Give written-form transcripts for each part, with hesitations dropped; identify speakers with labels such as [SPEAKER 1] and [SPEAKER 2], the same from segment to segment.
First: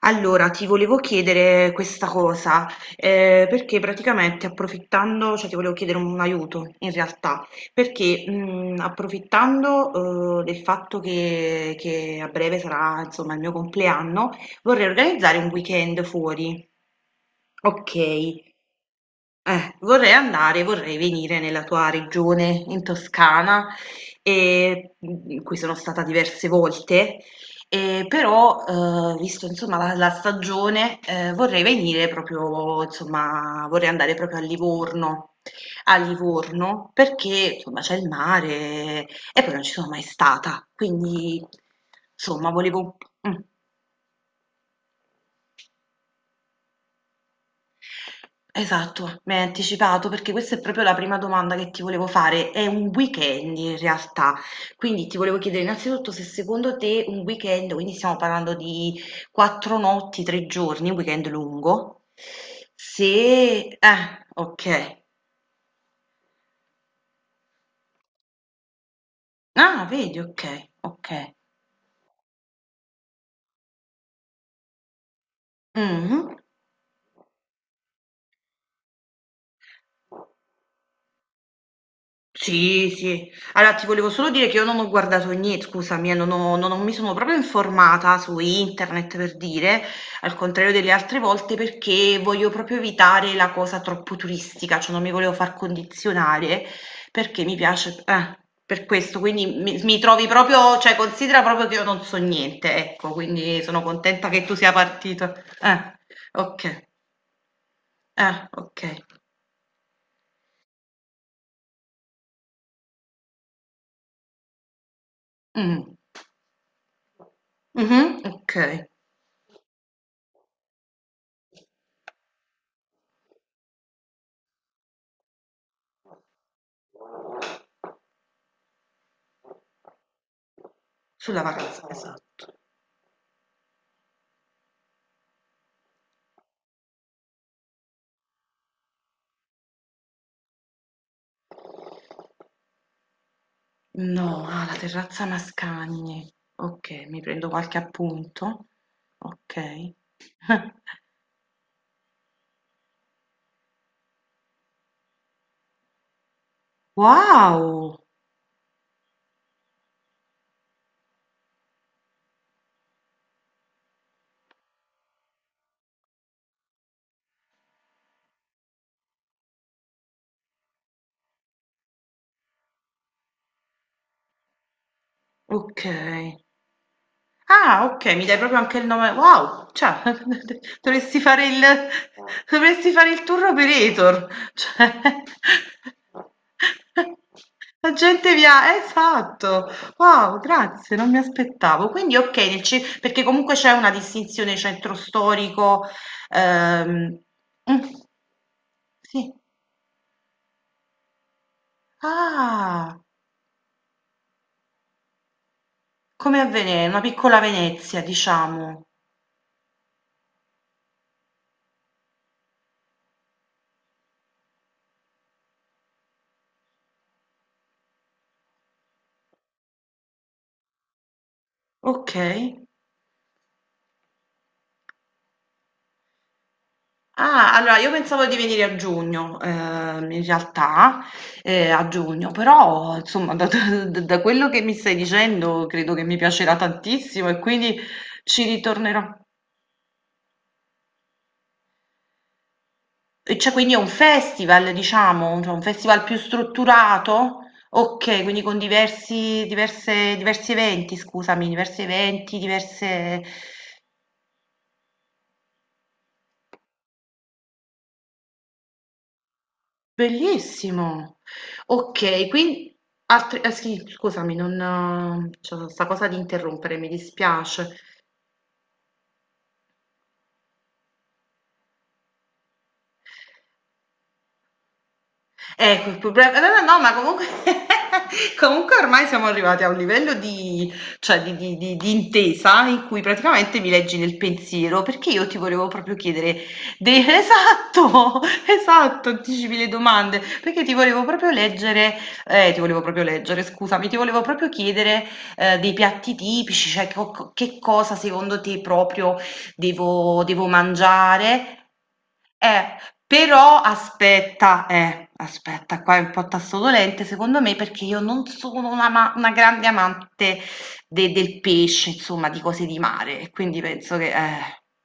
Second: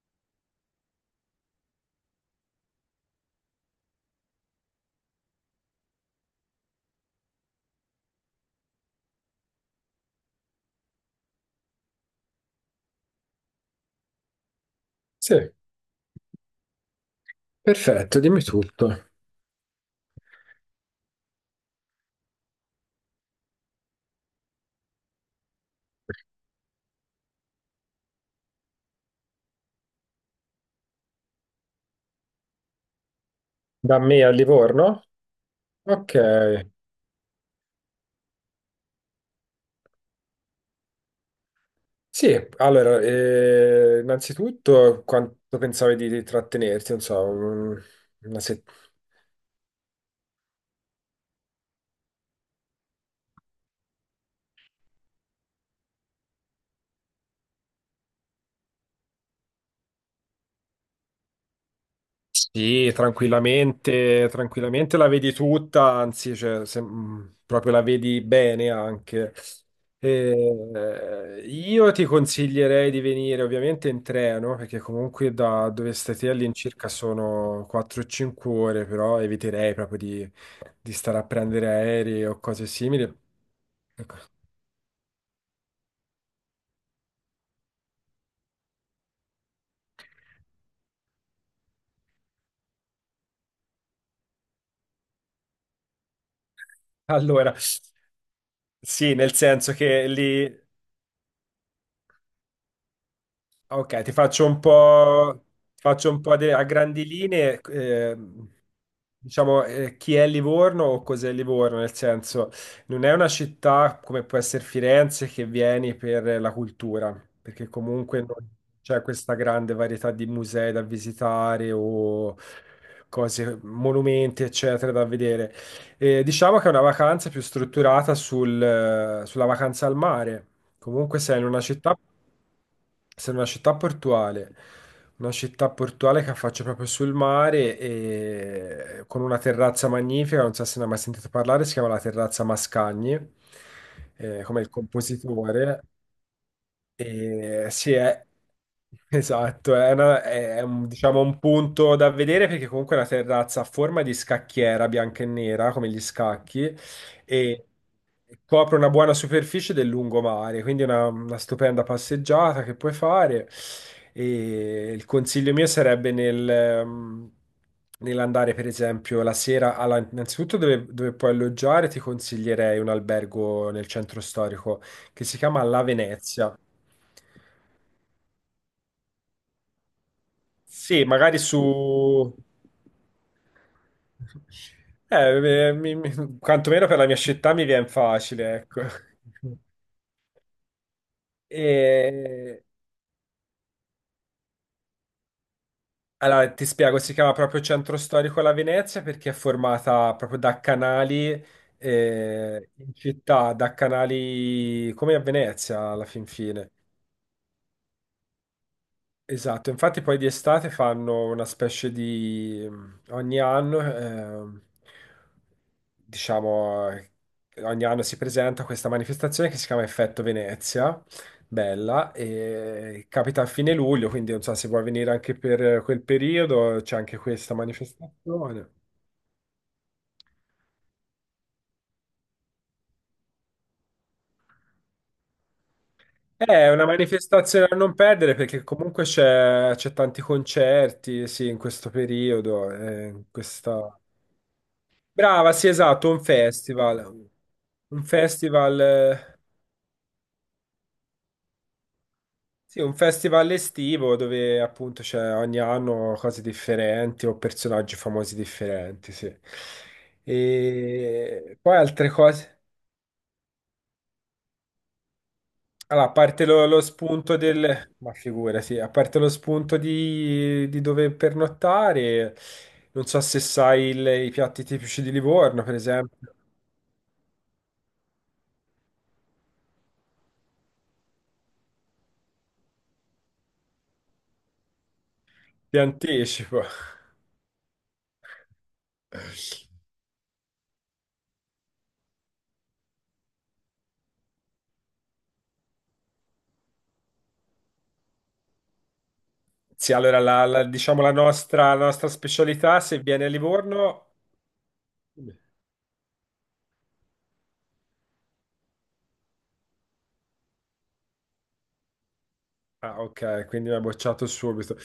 [SPEAKER 1] Allora, ti volevo chiedere questa cosa, perché praticamente approfittando, cioè ti volevo chiedere un aiuto in realtà, perché approfittando del fatto che a breve sarà insomma il mio compleanno, vorrei
[SPEAKER 2] Sì,
[SPEAKER 1] organizzare un weekend fuori. Ok,
[SPEAKER 2] perfetto, dimmi tutto.
[SPEAKER 1] vorrei andare, vorrei venire nella tua regione, in Toscana, in cui sono stata diverse volte, e però, visto insomma la stagione, vorrei venire proprio, insomma, vorrei
[SPEAKER 2] Da
[SPEAKER 1] andare
[SPEAKER 2] me a
[SPEAKER 1] proprio
[SPEAKER 2] Livorno?
[SPEAKER 1] A
[SPEAKER 2] Ok.
[SPEAKER 1] Livorno, perché insomma c'è il mare e poi non ci sono mai stata, quindi
[SPEAKER 2] Sì,
[SPEAKER 1] insomma volevo...
[SPEAKER 2] allora,
[SPEAKER 1] Mm.
[SPEAKER 2] innanzitutto quanto pensavi di trattenerti? Non so, una settimana.
[SPEAKER 1] Esatto, mi hai anticipato perché questa è proprio la prima domanda che ti volevo fare. È un weekend in realtà, quindi ti volevo chiedere innanzitutto se secondo te un weekend, quindi stiamo parlando di 4 notti, 3 giorni, un weekend lungo,
[SPEAKER 2] Sì,
[SPEAKER 1] se...
[SPEAKER 2] tranquillamente,
[SPEAKER 1] ok.
[SPEAKER 2] tranquillamente la vedi tutta, anzi, cioè, proprio la vedi bene anche.
[SPEAKER 1] Ah, vedi, ok, ok.
[SPEAKER 2] Io ti consiglierei di venire ovviamente in treno, perché comunque da dove stai te
[SPEAKER 1] Mhm.
[SPEAKER 2] all'incirca sono 4-5 ore, però eviterei proprio di stare a prendere aerei o cose
[SPEAKER 1] Sì,
[SPEAKER 2] simili.
[SPEAKER 1] sì. Allora, ti volevo
[SPEAKER 2] Ecco.
[SPEAKER 1] solo dire che io non ho guardato niente, scusami, non ho- non ho- mi sono proprio informata su internet per dire, al contrario delle altre volte, perché voglio proprio evitare la cosa troppo turistica, cioè non mi volevo far condizionare perché
[SPEAKER 2] Allora,
[SPEAKER 1] mi piace, per
[SPEAKER 2] sì,
[SPEAKER 1] questo,
[SPEAKER 2] nel
[SPEAKER 1] quindi
[SPEAKER 2] senso
[SPEAKER 1] mi
[SPEAKER 2] che
[SPEAKER 1] trovi
[SPEAKER 2] lì
[SPEAKER 1] proprio, cioè considera proprio che io non so niente, ecco, quindi sono
[SPEAKER 2] ok,
[SPEAKER 1] contenta che tu sia partito.
[SPEAKER 2] ti
[SPEAKER 1] Eh,
[SPEAKER 2] faccio un po' a
[SPEAKER 1] ok,
[SPEAKER 2] grandi linee,
[SPEAKER 1] ok.
[SPEAKER 2] diciamo, chi è Livorno o cos'è Livorno, nel senso, non è una città come può essere Firenze che vieni
[SPEAKER 1] Mm.
[SPEAKER 2] per la cultura, perché comunque
[SPEAKER 1] Mhm,
[SPEAKER 2] non
[SPEAKER 1] ok,
[SPEAKER 2] c'è questa grande varietà di musei da visitare o cose, monumenti, eccetera, da vedere. Diciamo che è una vacanza più strutturata sulla vacanza al mare. Comunque sei
[SPEAKER 1] sulla
[SPEAKER 2] in una
[SPEAKER 1] vacanza,
[SPEAKER 2] città,
[SPEAKER 1] esatto.
[SPEAKER 2] sei in una città portuale che affaccia proprio sul mare e con una terrazza magnifica, non so se ne hai mai sentito parlare, si chiama la terrazza Mascagni,
[SPEAKER 1] No,
[SPEAKER 2] come
[SPEAKER 1] ah,
[SPEAKER 2] il
[SPEAKER 1] la terrazza
[SPEAKER 2] compositore.
[SPEAKER 1] Mascagni. Okay, mi prendo
[SPEAKER 2] E,
[SPEAKER 1] qualche
[SPEAKER 2] sì, è,
[SPEAKER 1] appunto.
[SPEAKER 2] Esatto,
[SPEAKER 1] Okay.
[SPEAKER 2] è, diciamo un punto da vedere perché comunque è una terrazza a forma di scacchiera bianca e nera, come gli scacchi, e
[SPEAKER 1] Wow!
[SPEAKER 2] copre una buona superficie del lungomare, quindi una stupenda passeggiata che puoi fare. E il consiglio mio sarebbe nell'andare, per esempio, la sera, innanzitutto dove puoi alloggiare, ti consiglierei un albergo nel centro storico che si chiama La
[SPEAKER 1] Okay.
[SPEAKER 2] Venezia.
[SPEAKER 1] Ah, okay, mi dai proprio anche il nome wow, cioè
[SPEAKER 2] Sì,
[SPEAKER 1] dovresti
[SPEAKER 2] magari
[SPEAKER 1] fare il
[SPEAKER 2] su...
[SPEAKER 1] dovresti fare il tour operator, cioè
[SPEAKER 2] Quantomeno per la mia città mi viene
[SPEAKER 1] la gente
[SPEAKER 2] facile,
[SPEAKER 1] via
[SPEAKER 2] ecco.
[SPEAKER 1] esatto, wow, grazie, non mi aspettavo. Quindi okay, nel
[SPEAKER 2] E-
[SPEAKER 1] ce perché comunque c'è una distinzione centro storico,
[SPEAKER 2] Allora, ti spiego, si
[SPEAKER 1] ehm
[SPEAKER 2] chiama proprio
[SPEAKER 1] mh,
[SPEAKER 2] Centro Storico La Venezia perché è
[SPEAKER 1] sì,
[SPEAKER 2] formata proprio da canali in
[SPEAKER 1] ah,
[SPEAKER 2] città, da canali come a Venezia alla fin
[SPEAKER 1] come a
[SPEAKER 2] fine.
[SPEAKER 1] Vene una piccola Venezia diciamo,
[SPEAKER 2] Esatto, infatti poi di estate fanno una specie di ogni anno, diciamo, ogni anno si presenta questa manifestazione che si chiama Effetto Venezia, bella,
[SPEAKER 1] okay.
[SPEAKER 2] e capita a fine luglio, quindi non so se vuoi venire anche per quel periodo, c'è anche
[SPEAKER 1] Ah,
[SPEAKER 2] questa
[SPEAKER 1] allora io pensavo di venire
[SPEAKER 2] manifestazione.
[SPEAKER 1] a giugno, in realtà, a giugno, però insomma da, quello che mi stai dicendo credo che mi piacerà
[SPEAKER 2] È una
[SPEAKER 1] tantissimo e
[SPEAKER 2] manifestazione a
[SPEAKER 1] quindi
[SPEAKER 2] non perdere
[SPEAKER 1] ci
[SPEAKER 2] perché
[SPEAKER 1] ritornerò.
[SPEAKER 2] comunque c'è tanti concerti, sì, in questo periodo, in
[SPEAKER 1] E cioè, quindi è un
[SPEAKER 2] questa...
[SPEAKER 1] festival, diciamo, cioè
[SPEAKER 2] Brava,
[SPEAKER 1] un
[SPEAKER 2] sì,
[SPEAKER 1] festival
[SPEAKER 2] esatto,
[SPEAKER 1] più
[SPEAKER 2] un festival.
[SPEAKER 1] strutturato?
[SPEAKER 2] Un
[SPEAKER 1] Ok, quindi con
[SPEAKER 2] festival,
[SPEAKER 1] diversi eventi, scusami, diversi eventi,
[SPEAKER 2] sì, un
[SPEAKER 1] diverse...
[SPEAKER 2] festival estivo dove appunto c'è ogni anno cose differenti o personaggi famosi differenti, sì.
[SPEAKER 1] Bellissimo.
[SPEAKER 2] E poi altre
[SPEAKER 1] Okay, quin
[SPEAKER 2] cose.
[SPEAKER 1] altri eh sì, scusami, non c'ho 'sta cosa
[SPEAKER 2] Allora, a
[SPEAKER 1] di
[SPEAKER 2] parte
[SPEAKER 1] interrompere,
[SPEAKER 2] lo
[SPEAKER 1] mi
[SPEAKER 2] spunto
[SPEAKER 1] dispiace.
[SPEAKER 2] del... Ma figura, sì, a parte lo spunto di dove pernottare, non so se sai i piatti tipici di Livorno, per
[SPEAKER 1] Ecco, il
[SPEAKER 2] esempio,
[SPEAKER 1] problema no, no, no, ma comunque, comunque ormai siamo arrivati a un livello di, cioè di intesa in cui praticamente mi leggi nel pensiero, perché io ti volevo
[SPEAKER 2] ti
[SPEAKER 1] proprio chiedere,
[SPEAKER 2] anticipo.
[SPEAKER 1] esatto, esatto, anticipi le domande, perché ti volevo proprio leggere, ti volevo proprio leggere, scusami, ti volevo proprio chiedere dei piatti tipici, cioè che cosa secondo te proprio
[SPEAKER 2] Sì, allora
[SPEAKER 1] Devo devo
[SPEAKER 2] diciamo
[SPEAKER 1] mangiare.
[SPEAKER 2] la nostra
[SPEAKER 1] Eh,
[SPEAKER 2] specialità, se viene a
[SPEAKER 1] però
[SPEAKER 2] Livorno...
[SPEAKER 1] aspetta, qua è un po' tasto dolente secondo me perché io non sono una grande amante del pesce, insomma, di cose di
[SPEAKER 2] Ah,
[SPEAKER 1] mare, e
[SPEAKER 2] ok,
[SPEAKER 1] quindi
[SPEAKER 2] quindi mi ha
[SPEAKER 1] penso che...
[SPEAKER 2] bocciato
[SPEAKER 1] eh.
[SPEAKER 2] subito.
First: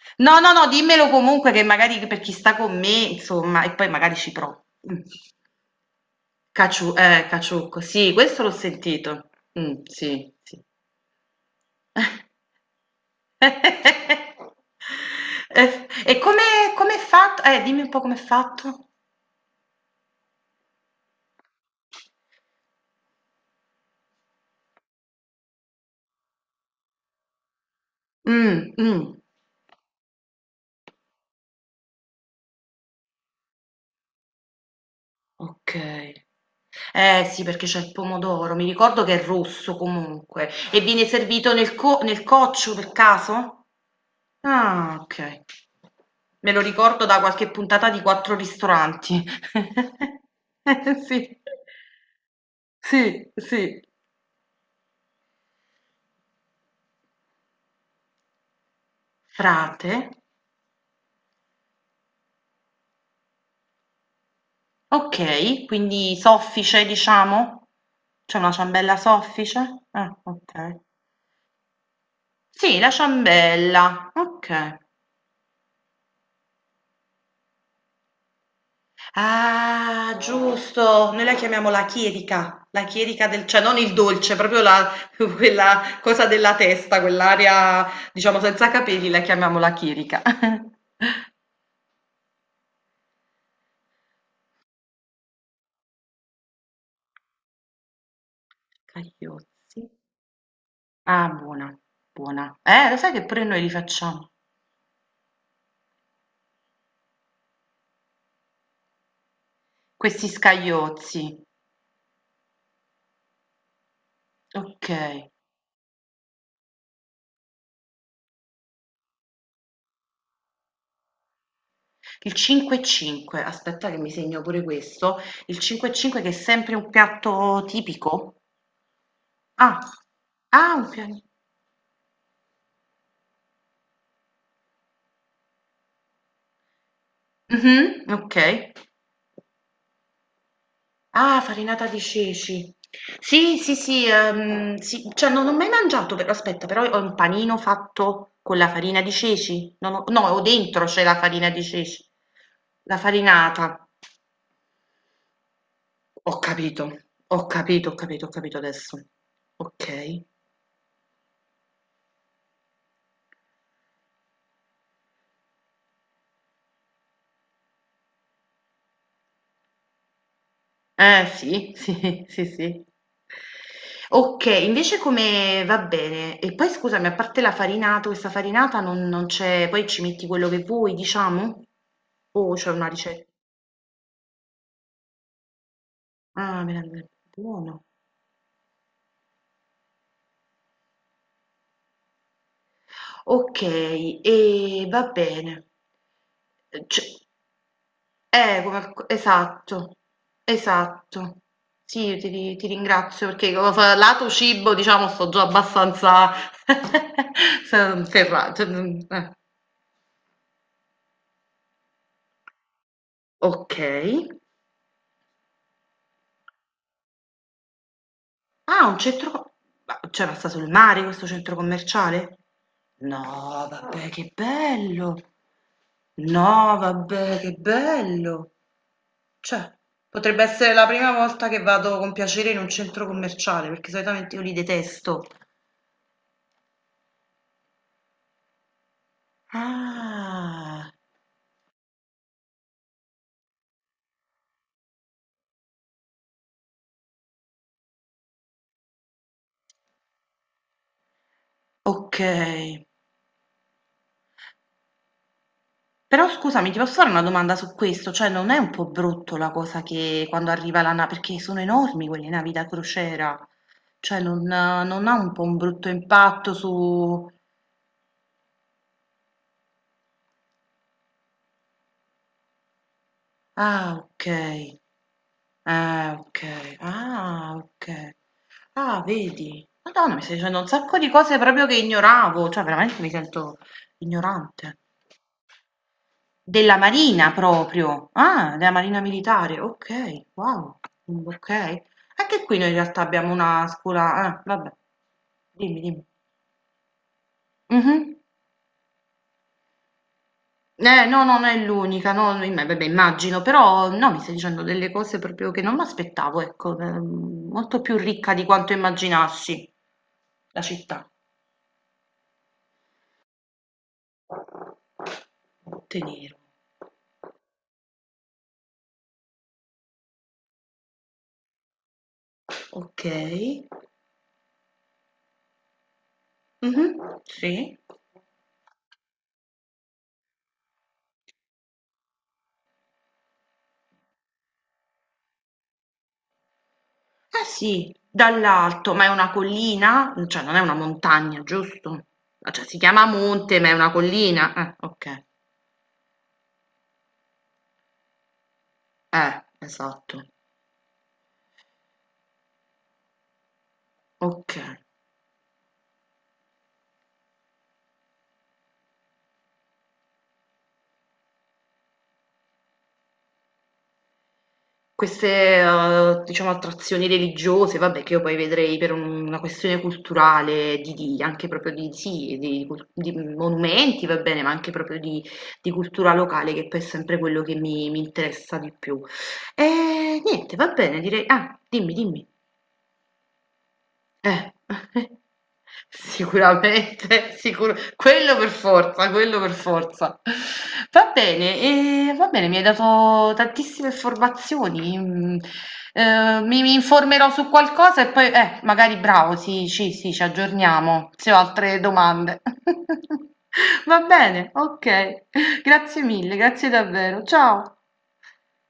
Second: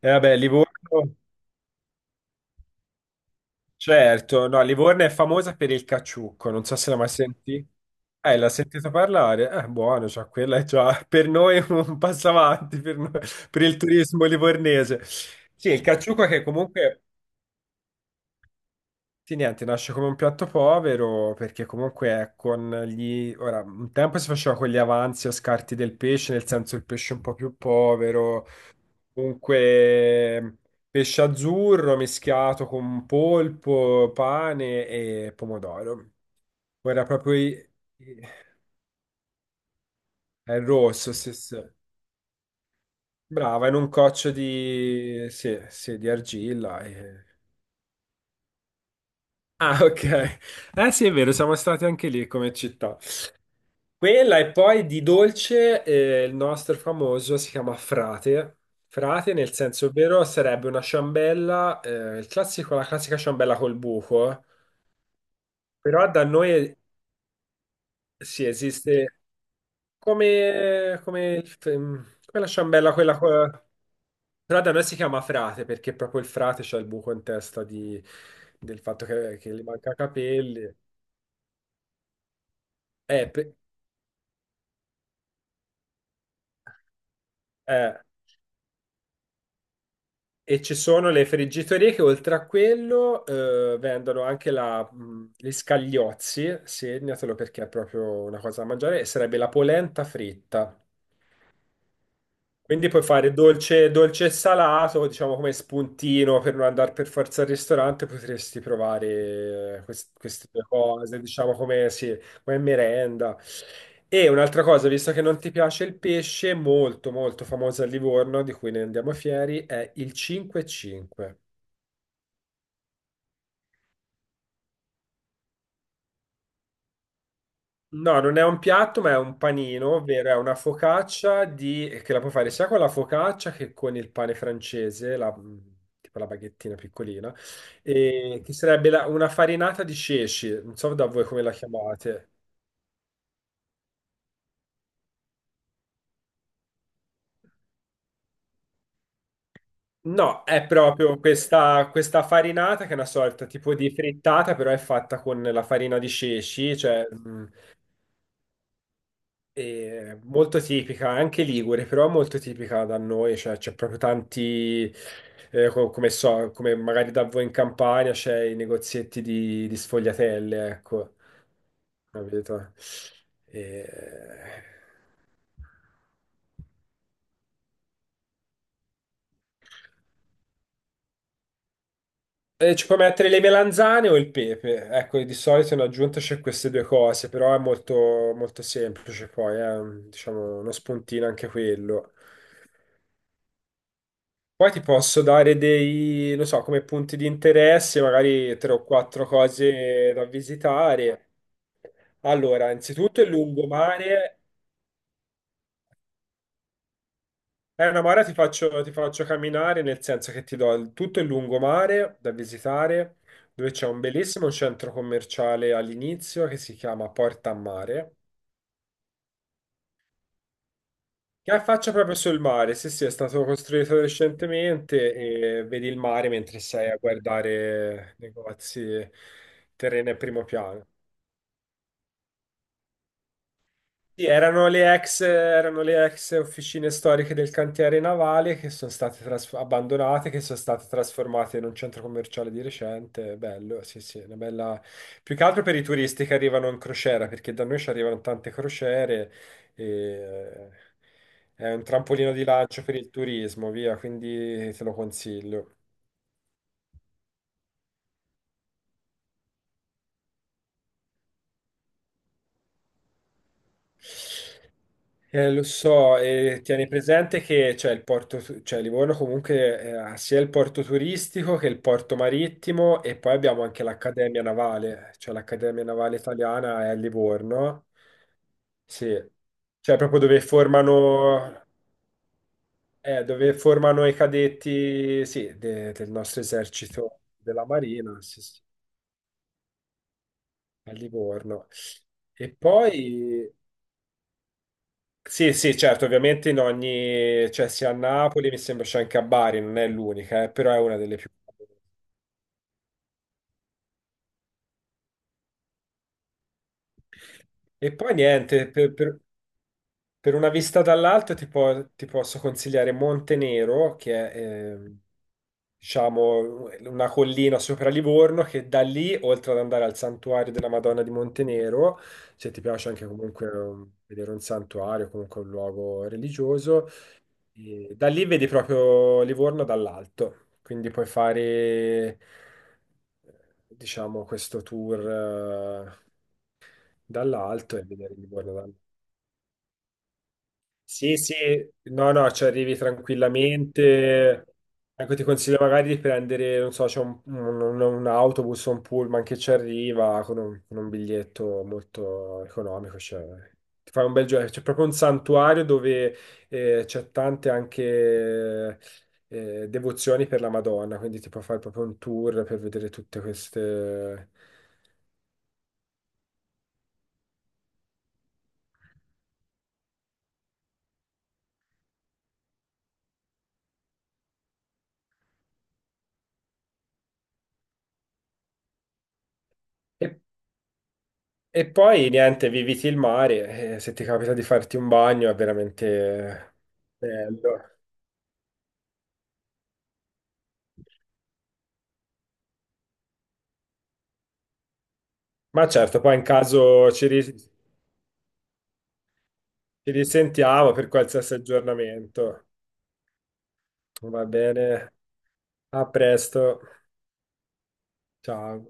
[SPEAKER 2] E vabbè,
[SPEAKER 1] No, no, no, dimmelo
[SPEAKER 2] Livorno,
[SPEAKER 1] comunque che magari per chi sta con me, insomma, e poi magari ci
[SPEAKER 2] certo, no,
[SPEAKER 1] provo. Mm.
[SPEAKER 2] Livorno è famosa per il caciucco, non so se
[SPEAKER 1] Caciu-
[SPEAKER 2] l'ha mai
[SPEAKER 1] eh,
[SPEAKER 2] sentito.
[SPEAKER 1] caciucco, sì, questo
[SPEAKER 2] L'ha
[SPEAKER 1] l'ho
[SPEAKER 2] sentito
[SPEAKER 1] sentito.
[SPEAKER 2] parlare?
[SPEAKER 1] Mm,
[SPEAKER 2] Buono, cioè,
[SPEAKER 1] sì,
[SPEAKER 2] quella
[SPEAKER 1] sì.
[SPEAKER 2] è già per noi un passo avanti, per il turismo livornese.
[SPEAKER 1] E
[SPEAKER 2] Sì, il
[SPEAKER 1] e
[SPEAKER 2] caciucco
[SPEAKER 1] come
[SPEAKER 2] che
[SPEAKER 1] com'è
[SPEAKER 2] comunque
[SPEAKER 1] fatto? Dimmi un po' com'è fatto.
[SPEAKER 2] sì, niente, nasce come un piatto povero perché comunque è con gli... Ora, un tempo si faceva con gli avanzi o scarti del pesce, nel senso il pesce un po' più povero,
[SPEAKER 1] Mh, mh,
[SPEAKER 2] comunque pesce azzurro mischiato con polpo, pane e pomodoro.
[SPEAKER 1] okay.
[SPEAKER 2] Ora
[SPEAKER 1] Eh
[SPEAKER 2] proprio
[SPEAKER 1] sì, perché c'è il
[SPEAKER 2] i-
[SPEAKER 1] pomodoro, mi ricordo che è rosso comunque.
[SPEAKER 2] è il
[SPEAKER 1] E viene
[SPEAKER 2] rosso, sì,
[SPEAKER 1] servito
[SPEAKER 2] sì.
[SPEAKER 1] nel coccio per caso?
[SPEAKER 2] Brava, in un coccio
[SPEAKER 1] Ah,
[SPEAKER 2] di...
[SPEAKER 1] okay.
[SPEAKER 2] sì, sì, di
[SPEAKER 1] Me lo
[SPEAKER 2] argilla.
[SPEAKER 1] ricordo da qualche puntata di Quattro Ristoranti.
[SPEAKER 2] Ah, ok. Eh sì, è vero,
[SPEAKER 1] Sì.
[SPEAKER 2] siamo stati anche lì come città.
[SPEAKER 1] Sì, sì.
[SPEAKER 2] Quella e poi di dolce, il nostro famoso si chiama Frate. Frate, nel senso
[SPEAKER 1] Frate?
[SPEAKER 2] vero, sarebbe una ciambella, il classico, la classica ciambella col buco,
[SPEAKER 1] Okay,
[SPEAKER 2] però
[SPEAKER 1] quindi
[SPEAKER 2] da noi
[SPEAKER 1] soffice diciamo? C'è
[SPEAKER 2] si
[SPEAKER 1] una ciambella
[SPEAKER 2] esiste
[SPEAKER 1] soffice? Ah, okay.
[SPEAKER 2] come, come, come la
[SPEAKER 1] Sì, la
[SPEAKER 2] ciambella, quella...
[SPEAKER 1] ciambella,
[SPEAKER 2] Però da
[SPEAKER 1] okay.
[SPEAKER 2] noi si chiama frate perché proprio il frate c'ha il buco in testa del fatto che gli manca
[SPEAKER 1] Ah,
[SPEAKER 2] capelli.
[SPEAKER 1] giusto, noi la chiamiamo la chierica
[SPEAKER 2] Eh,
[SPEAKER 1] del
[SPEAKER 2] pe-
[SPEAKER 1] cioè non il dolce, proprio la quella cosa della testa, quell'area
[SPEAKER 2] Eh,
[SPEAKER 1] diciamo senza capelli, la chiamiamo la chierica.
[SPEAKER 2] e ci sono le friggitorie che oltre a quello vendono anche gli scagliozzi, segnatelo perché è proprio una cosa da mangiare, e sarebbe la
[SPEAKER 1] Scagliozzi.
[SPEAKER 2] polenta fritta.
[SPEAKER 1] Ah, buona, buona.
[SPEAKER 2] Quindi
[SPEAKER 1] Lo
[SPEAKER 2] puoi
[SPEAKER 1] sai che
[SPEAKER 2] fare
[SPEAKER 1] pure noi li
[SPEAKER 2] dolce, dolce
[SPEAKER 1] facciamo,
[SPEAKER 2] e salato, diciamo come spuntino per non andare per forza al ristorante, potresti provare
[SPEAKER 1] questi
[SPEAKER 2] queste due cose,
[SPEAKER 1] scagliozzi.
[SPEAKER 2] diciamo come, sì, come merenda. E un'altra cosa, visto che
[SPEAKER 1] Okay.
[SPEAKER 2] non ti piace il pesce, molto molto famosa a Livorno, di cui ne andiamo fieri, è il 5-5.
[SPEAKER 1] Il 5 e 5, aspetta che mi segno pure questo. Il 5 e 5 che è sempre un piatto
[SPEAKER 2] No,
[SPEAKER 1] tipico?
[SPEAKER 2] non è un piatto, ma è un
[SPEAKER 1] Ah,
[SPEAKER 2] panino, ovvero è una
[SPEAKER 1] ah un pia
[SPEAKER 2] focaccia di... che la puoi fare sia con la focaccia che con il pane francese, tipo la baghettina piccolina,
[SPEAKER 1] mh-mh,
[SPEAKER 2] e che
[SPEAKER 1] okay.
[SPEAKER 2] sarebbe una farinata di ceci, non so da voi
[SPEAKER 1] Ah,
[SPEAKER 2] come la
[SPEAKER 1] farinata di
[SPEAKER 2] chiamate.
[SPEAKER 1] ceci. Sì, sì, sì, sì, cioè non ho mai mangiato però aspetta, però ho un panino fatto con la farina di ceci? Non ho no, ho
[SPEAKER 2] No, è
[SPEAKER 1] dentro c'è la
[SPEAKER 2] proprio
[SPEAKER 1] farina di
[SPEAKER 2] questa,
[SPEAKER 1] ceci.
[SPEAKER 2] questa farinata che è
[SPEAKER 1] La
[SPEAKER 2] una sorta tipo
[SPEAKER 1] farinata.
[SPEAKER 2] di frittata, però è fatta con la farina di
[SPEAKER 1] Ho
[SPEAKER 2] ceci,
[SPEAKER 1] capito,
[SPEAKER 2] cioè
[SPEAKER 1] ho capito, ho capito, ho capito adesso.
[SPEAKER 2] e
[SPEAKER 1] Okay.
[SPEAKER 2] molto tipica, anche Ligure, però molto tipica da noi, cioè c'è proprio tanti, come so, come magari da voi in Campania c'è i negozietti di sfogliatelle, ecco,
[SPEAKER 1] Eh sì, sì, sì,
[SPEAKER 2] capito?
[SPEAKER 1] sì.
[SPEAKER 2] E...
[SPEAKER 1] Okay, invece come va bene. E poi scusami, a parte la farinata, questa farinata non c'è poi ci metti quello che vuoi, diciamo? O c'è
[SPEAKER 2] e ci
[SPEAKER 1] una
[SPEAKER 2] puoi
[SPEAKER 1] ricetta?
[SPEAKER 2] mettere le melanzane o il pepe, ecco, di solito in aggiunta c'è
[SPEAKER 1] Ah,
[SPEAKER 2] queste due
[SPEAKER 1] meravigl
[SPEAKER 2] cose, però è
[SPEAKER 1] buono.
[SPEAKER 2] molto, molto semplice poi, diciamo uno spuntino anche quello.
[SPEAKER 1] Okay, e
[SPEAKER 2] Poi ti
[SPEAKER 1] va
[SPEAKER 2] posso
[SPEAKER 1] bene.
[SPEAKER 2] dare dei, non so, come
[SPEAKER 1] C
[SPEAKER 2] punti di interesse, magari tre
[SPEAKER 1] come
[SPEAKER 2] o
[SPEAKER 1] al co
[SPEAKER 2] quattro
[SPEAKER 1] esatto,
[SPEAKER 2] cose da visitare.
[SPEAKER 1] esatto. Sì, ti
[SPEAKER 2] Allora, innanzitutto
[SPEAKER 1] ringrazio
[SPEAKER 2] il
[SPEAKER 1] perché co fa lato
[SPEAKER 2] lungomare.
[SPEAKER 1] cibo, diciamo, sto già abbastanza
[SPEAKER 2] È una
[SPEAKER 1] s
[SPEAKER 2] mare
[SPEAKER 1] ferra cioè,
[SPEAKER 2] ti
[SPEAKER 1] mhmm,
[SPEAKER 2] faccio
[SPEAKER 1] eh.
[SPEAKER 2] camminare, nel senso che ti do tutto il lungomare da visitare, dove c'è un
[SPEAKER 1] Okay.
[SPEAKER 2] bellissimo centro commerciale all'inizio che si chiama Porta a Mare.
[SPEAKER 1] Ah, un centro ma cioè, ma c'era sta sul mare questo
[SPEAKER 2] Che
[SPEAKER 1] centro
[SPEAKER 2] affaccia proprio
[SPEAKER 1] commerciale?
[SPEAKER 2] sul mare, sì, sì, è
[SPEAKER 1] No,
[SPEAKER 2] stato costruito
[SPEAKER 1] vabbè, che
[SPEAKER 2] recentemente
[SPEAKER 1] bello!
[SPEAKER 2] e vedi il mare mentre
[SPEAKER 1] No,
[SPEAKER 2] sei a
[SPEAKER 1] vabbè, che
[SPEAKER 2] guardare
[SPEAKER 1] bello!
[SPEAKER 2] negozi,
[SPEAKER 1] Cioè,
[SPEAKER 2] terreno a
[SPEAKER 1] potrebbe
[SPEAKER 2] primo
[SPEAKER 1] essere
[SPEAKER 2] piano.
[SPEAKER 1] la prima volta che vado con piacere in un centro commerciale, perché
[SPEAKER 2] Sì,
[SPEAKER 1] solitamente io li detesto.
[SPEAKER 2] erano le ex officine storiche del cantiere navale che sono state abbandonate, che sono state
[SPEAKER 1] Ah,
[SPEAKER 2] trasformate in un centro commerciale di recente. Bello, sì, sì, una bella... Più che altro per i turisti che arrivano in crociera, perché da noi ci arrivano tante crociere e eh, è un
[SPEAKER 1] ok.
[SPEAKER 2] trampolino di lancio per il turismo, via, quindi te lo consiglio.
[SPEAKER 1] Però scusami, ti posso fare una domanda su questo? Cioè, non è un po' brutto la cosa che quando arriva la nave, perché sono enormi quelle navi da crociera, cioè non ha un po' un
[SPEAKER 2] Lo
[SPEAKER 1] brutto
[SPEAKER 2] so,
[SPEAKER 1] impatto
[SPEAKER 2] e tieni
[SPEAKER 1] su.
[SPEAKER 2] presente che c'è il porto, cioè Livorno comunque ha sia il porto turistico che il porto marittimo e poi abbiamo anche
[SPEAKER 1] Ah,
[SPEAKER 2] l'Accademia
[SPEAKER 1] okay.
[SPEAKER 2] Navale, cioè l'Accademia
[SPEAKER 1] Ah,
[SPEAKER 2] Navale
[SPEAKER 1] okay.
[SPEAKER 2] Italiana è a
[SPEAKER 1] Ah,
[SPEAKER 2] Livorno,
[SPEAKER 1] okay. Ah,
[SPEAKER 2] sì,
[SPEAKER 1] vedi?
[SPEAKER 2] cioè
[SPEAKER 1] Madonna,
[SPEAKER 2] proprio
[SPEAKER 1] mi stai dicendo un sacco di cose proprio che ignoravo, cioè veramente mi
[SPEAKER 2] dove
[SPEAKER 1] sento
[SPEAKER 2] formano i
[SPEAKER 1] ignorante.
[SPEAKER 2] cadetti, sì, del nostro
[SPEAKER 1] Della
[SPEAKER 2] esercito
[SPEAKER 1] Marina
[SPEAKER 2] della
[SPEAKER 1] proprio.
[SPEAKER 2] Marina, sì,
[SPEAKER 1] Ah,
[SPEAKER 2] sì,
[SPEAKER 1] della Marina militare. Okay, wow.
[SPEAKER 2] a
[SPEAKER 1] Mm,
[SPEAKER 2] Livorno.
[SPEAKER 1] okay. Anche
[SPEAKER 2] E
[SPEAKER 1] qui noi in realtà abbiamo
[SPEAKER 2] poi...
[SPEAKER 1] una scuola ah, vabbè.
[SPEAKER 2] Sì, sì,
[SPEAKER 1] Dimmi, dimmi.
[SPEAKER 2] certo, ovviamente in ogni, cioè sia a
[SPEAKER 1] Mh-mh.
[SPEAKER 2] Napoli, mi sembra c'è anche a Bari, non è l'unica, però è una delle
[SPEAKER 1] No,
[SPEAKER 2] più.
[SPEAKER 1] no, non è l'unica, no, no, vabbè, immagino, però no, mi stai dicendo delle cose proprio che non mi aspettavo, ecco, molto
[SPEAKER 2] E
[SPEAKER 1] più
[SPEAKER 2] poi
[SPEAKER 1] ricca di
[SPEAKER 2] niente,
[SPEAKER 1] quanto immaginassi
[SPEAKER 2] per una
[SPEAKER 1] la
[SPEAKER 2] vista
[SPEAKER 1] città.
[SPEAKER 2] dall'alto ti posso consigliare Montenero, che è,
[SPEAKER 1] Monte Nero,
[SPEAKER 2] diciamo, una collina sopra Livorno, che da lì, oltre ad andare al santuario della Madonna di Montenero, se ti piace
[SPEAKER 1] ok,
[SPEAKER 2] anche comunque um, vedere un santuario, comunque un luogo
[SPEAKER 1] Mhm,
[SPEAKER 2] religioso,
[SPEAKER 1] sì,
[SPEAKER 2] e da lì vedi proprio Livorno dall'alto, quindi puoi fare, eh, diciamo, questo tour eh,
[SPEAKER 1] ah
[SPEAKER 2] dall'alto e
[SPEAKER 1] sì,
[SPEAKER 2] vedere Livorno
[SPEAKER 1] dall'alto, ma è una collina, cioè non è una
[SPEAKER 2] sì, sì,
[SPEAKER 1] montagna, giusto?
[SPEAKER 2] no, no, ci
[SPEAKER 1] Ah, cioè
[SPEAKER 2] arrivi
[SPEAKER 1] si chiama monte, ma è una collina,
[SPEAKER 2] tranquillamente. Ecco,
[SPEAKER 1] ok,
[SPEAKER 2] ti consiglio magari di prendere, non so, c'è un, un autobus o un pullman che ci
[SPEAKER 1] esatto,
[SPEAKER 2] arriva con un biglietto molto economico. Cioè, ti fai un bel giro.
[SPEAKER 1] ok.
[SPEAKER 2] C'è proprio un santuario dove c'è tante anche devozioni per la Madonna, quindi ti puoi fare proprio un tour per vedere tutte queste.
[SPEAKER 1] Queste, diciamo attrazioni religiose, vabbè, che io poi vedrei per una questione culturale di anche proprio di sì, di monumenti, va bene, ma anche proprio di cultura locale, che poi è sempre quello che mi interessa di più. Niente, va bene, direi ah,
[SPEAKER 2] E
[SPEAKER 1] dimmi,
[SPEAKER 2] poi
[SPEAKER 1] dimmi.
[SPEAKER 2] niente, viviti il mare, e se ti capita di
[SPEAKER 1] Eh,
[SPEAKER 2] farti un bagno è veramente
[SPEAKER 1] sicuramente, sicuro
[SPEAKER 2] bello.
[SPEAKER 1] quello per forza, quello per forza. Va bene, e va bene, mi hai dato tantissime informazioni. mm,
[SPEAKER 2] Ma certo, poi in
[SPEAKER 1] eh, mi, mi
[SPEAKER 2] caso
[SPEAKER 1] informerò su
[SPEAKER 2] ci
[SPEAKER 1] qualcosa e poi, magari bravo, sì, sì, sì, ci
[SPEAKER 2] risentiamo per
[SPEAKER 1] aggiorniamo se
[SPEAKER 2] qualsiasi
[SPEAKER 1] ho altre domande.
[SPEAKER 2] aggiornamento.
[SPEAKER 1] Va
[SPEAKER 2] Va
[SPEAKER 1] bene,
[SPEAKER 2] bene,
[SPEAKER 1] ok.
[SPEAKER 2] a
[SPEAKER 1] Grazie mille,
[SPEAKER 2] presto,
[SPEAKER 1] grazie davvero. Ciao.
[SPEAKER 2] ciao.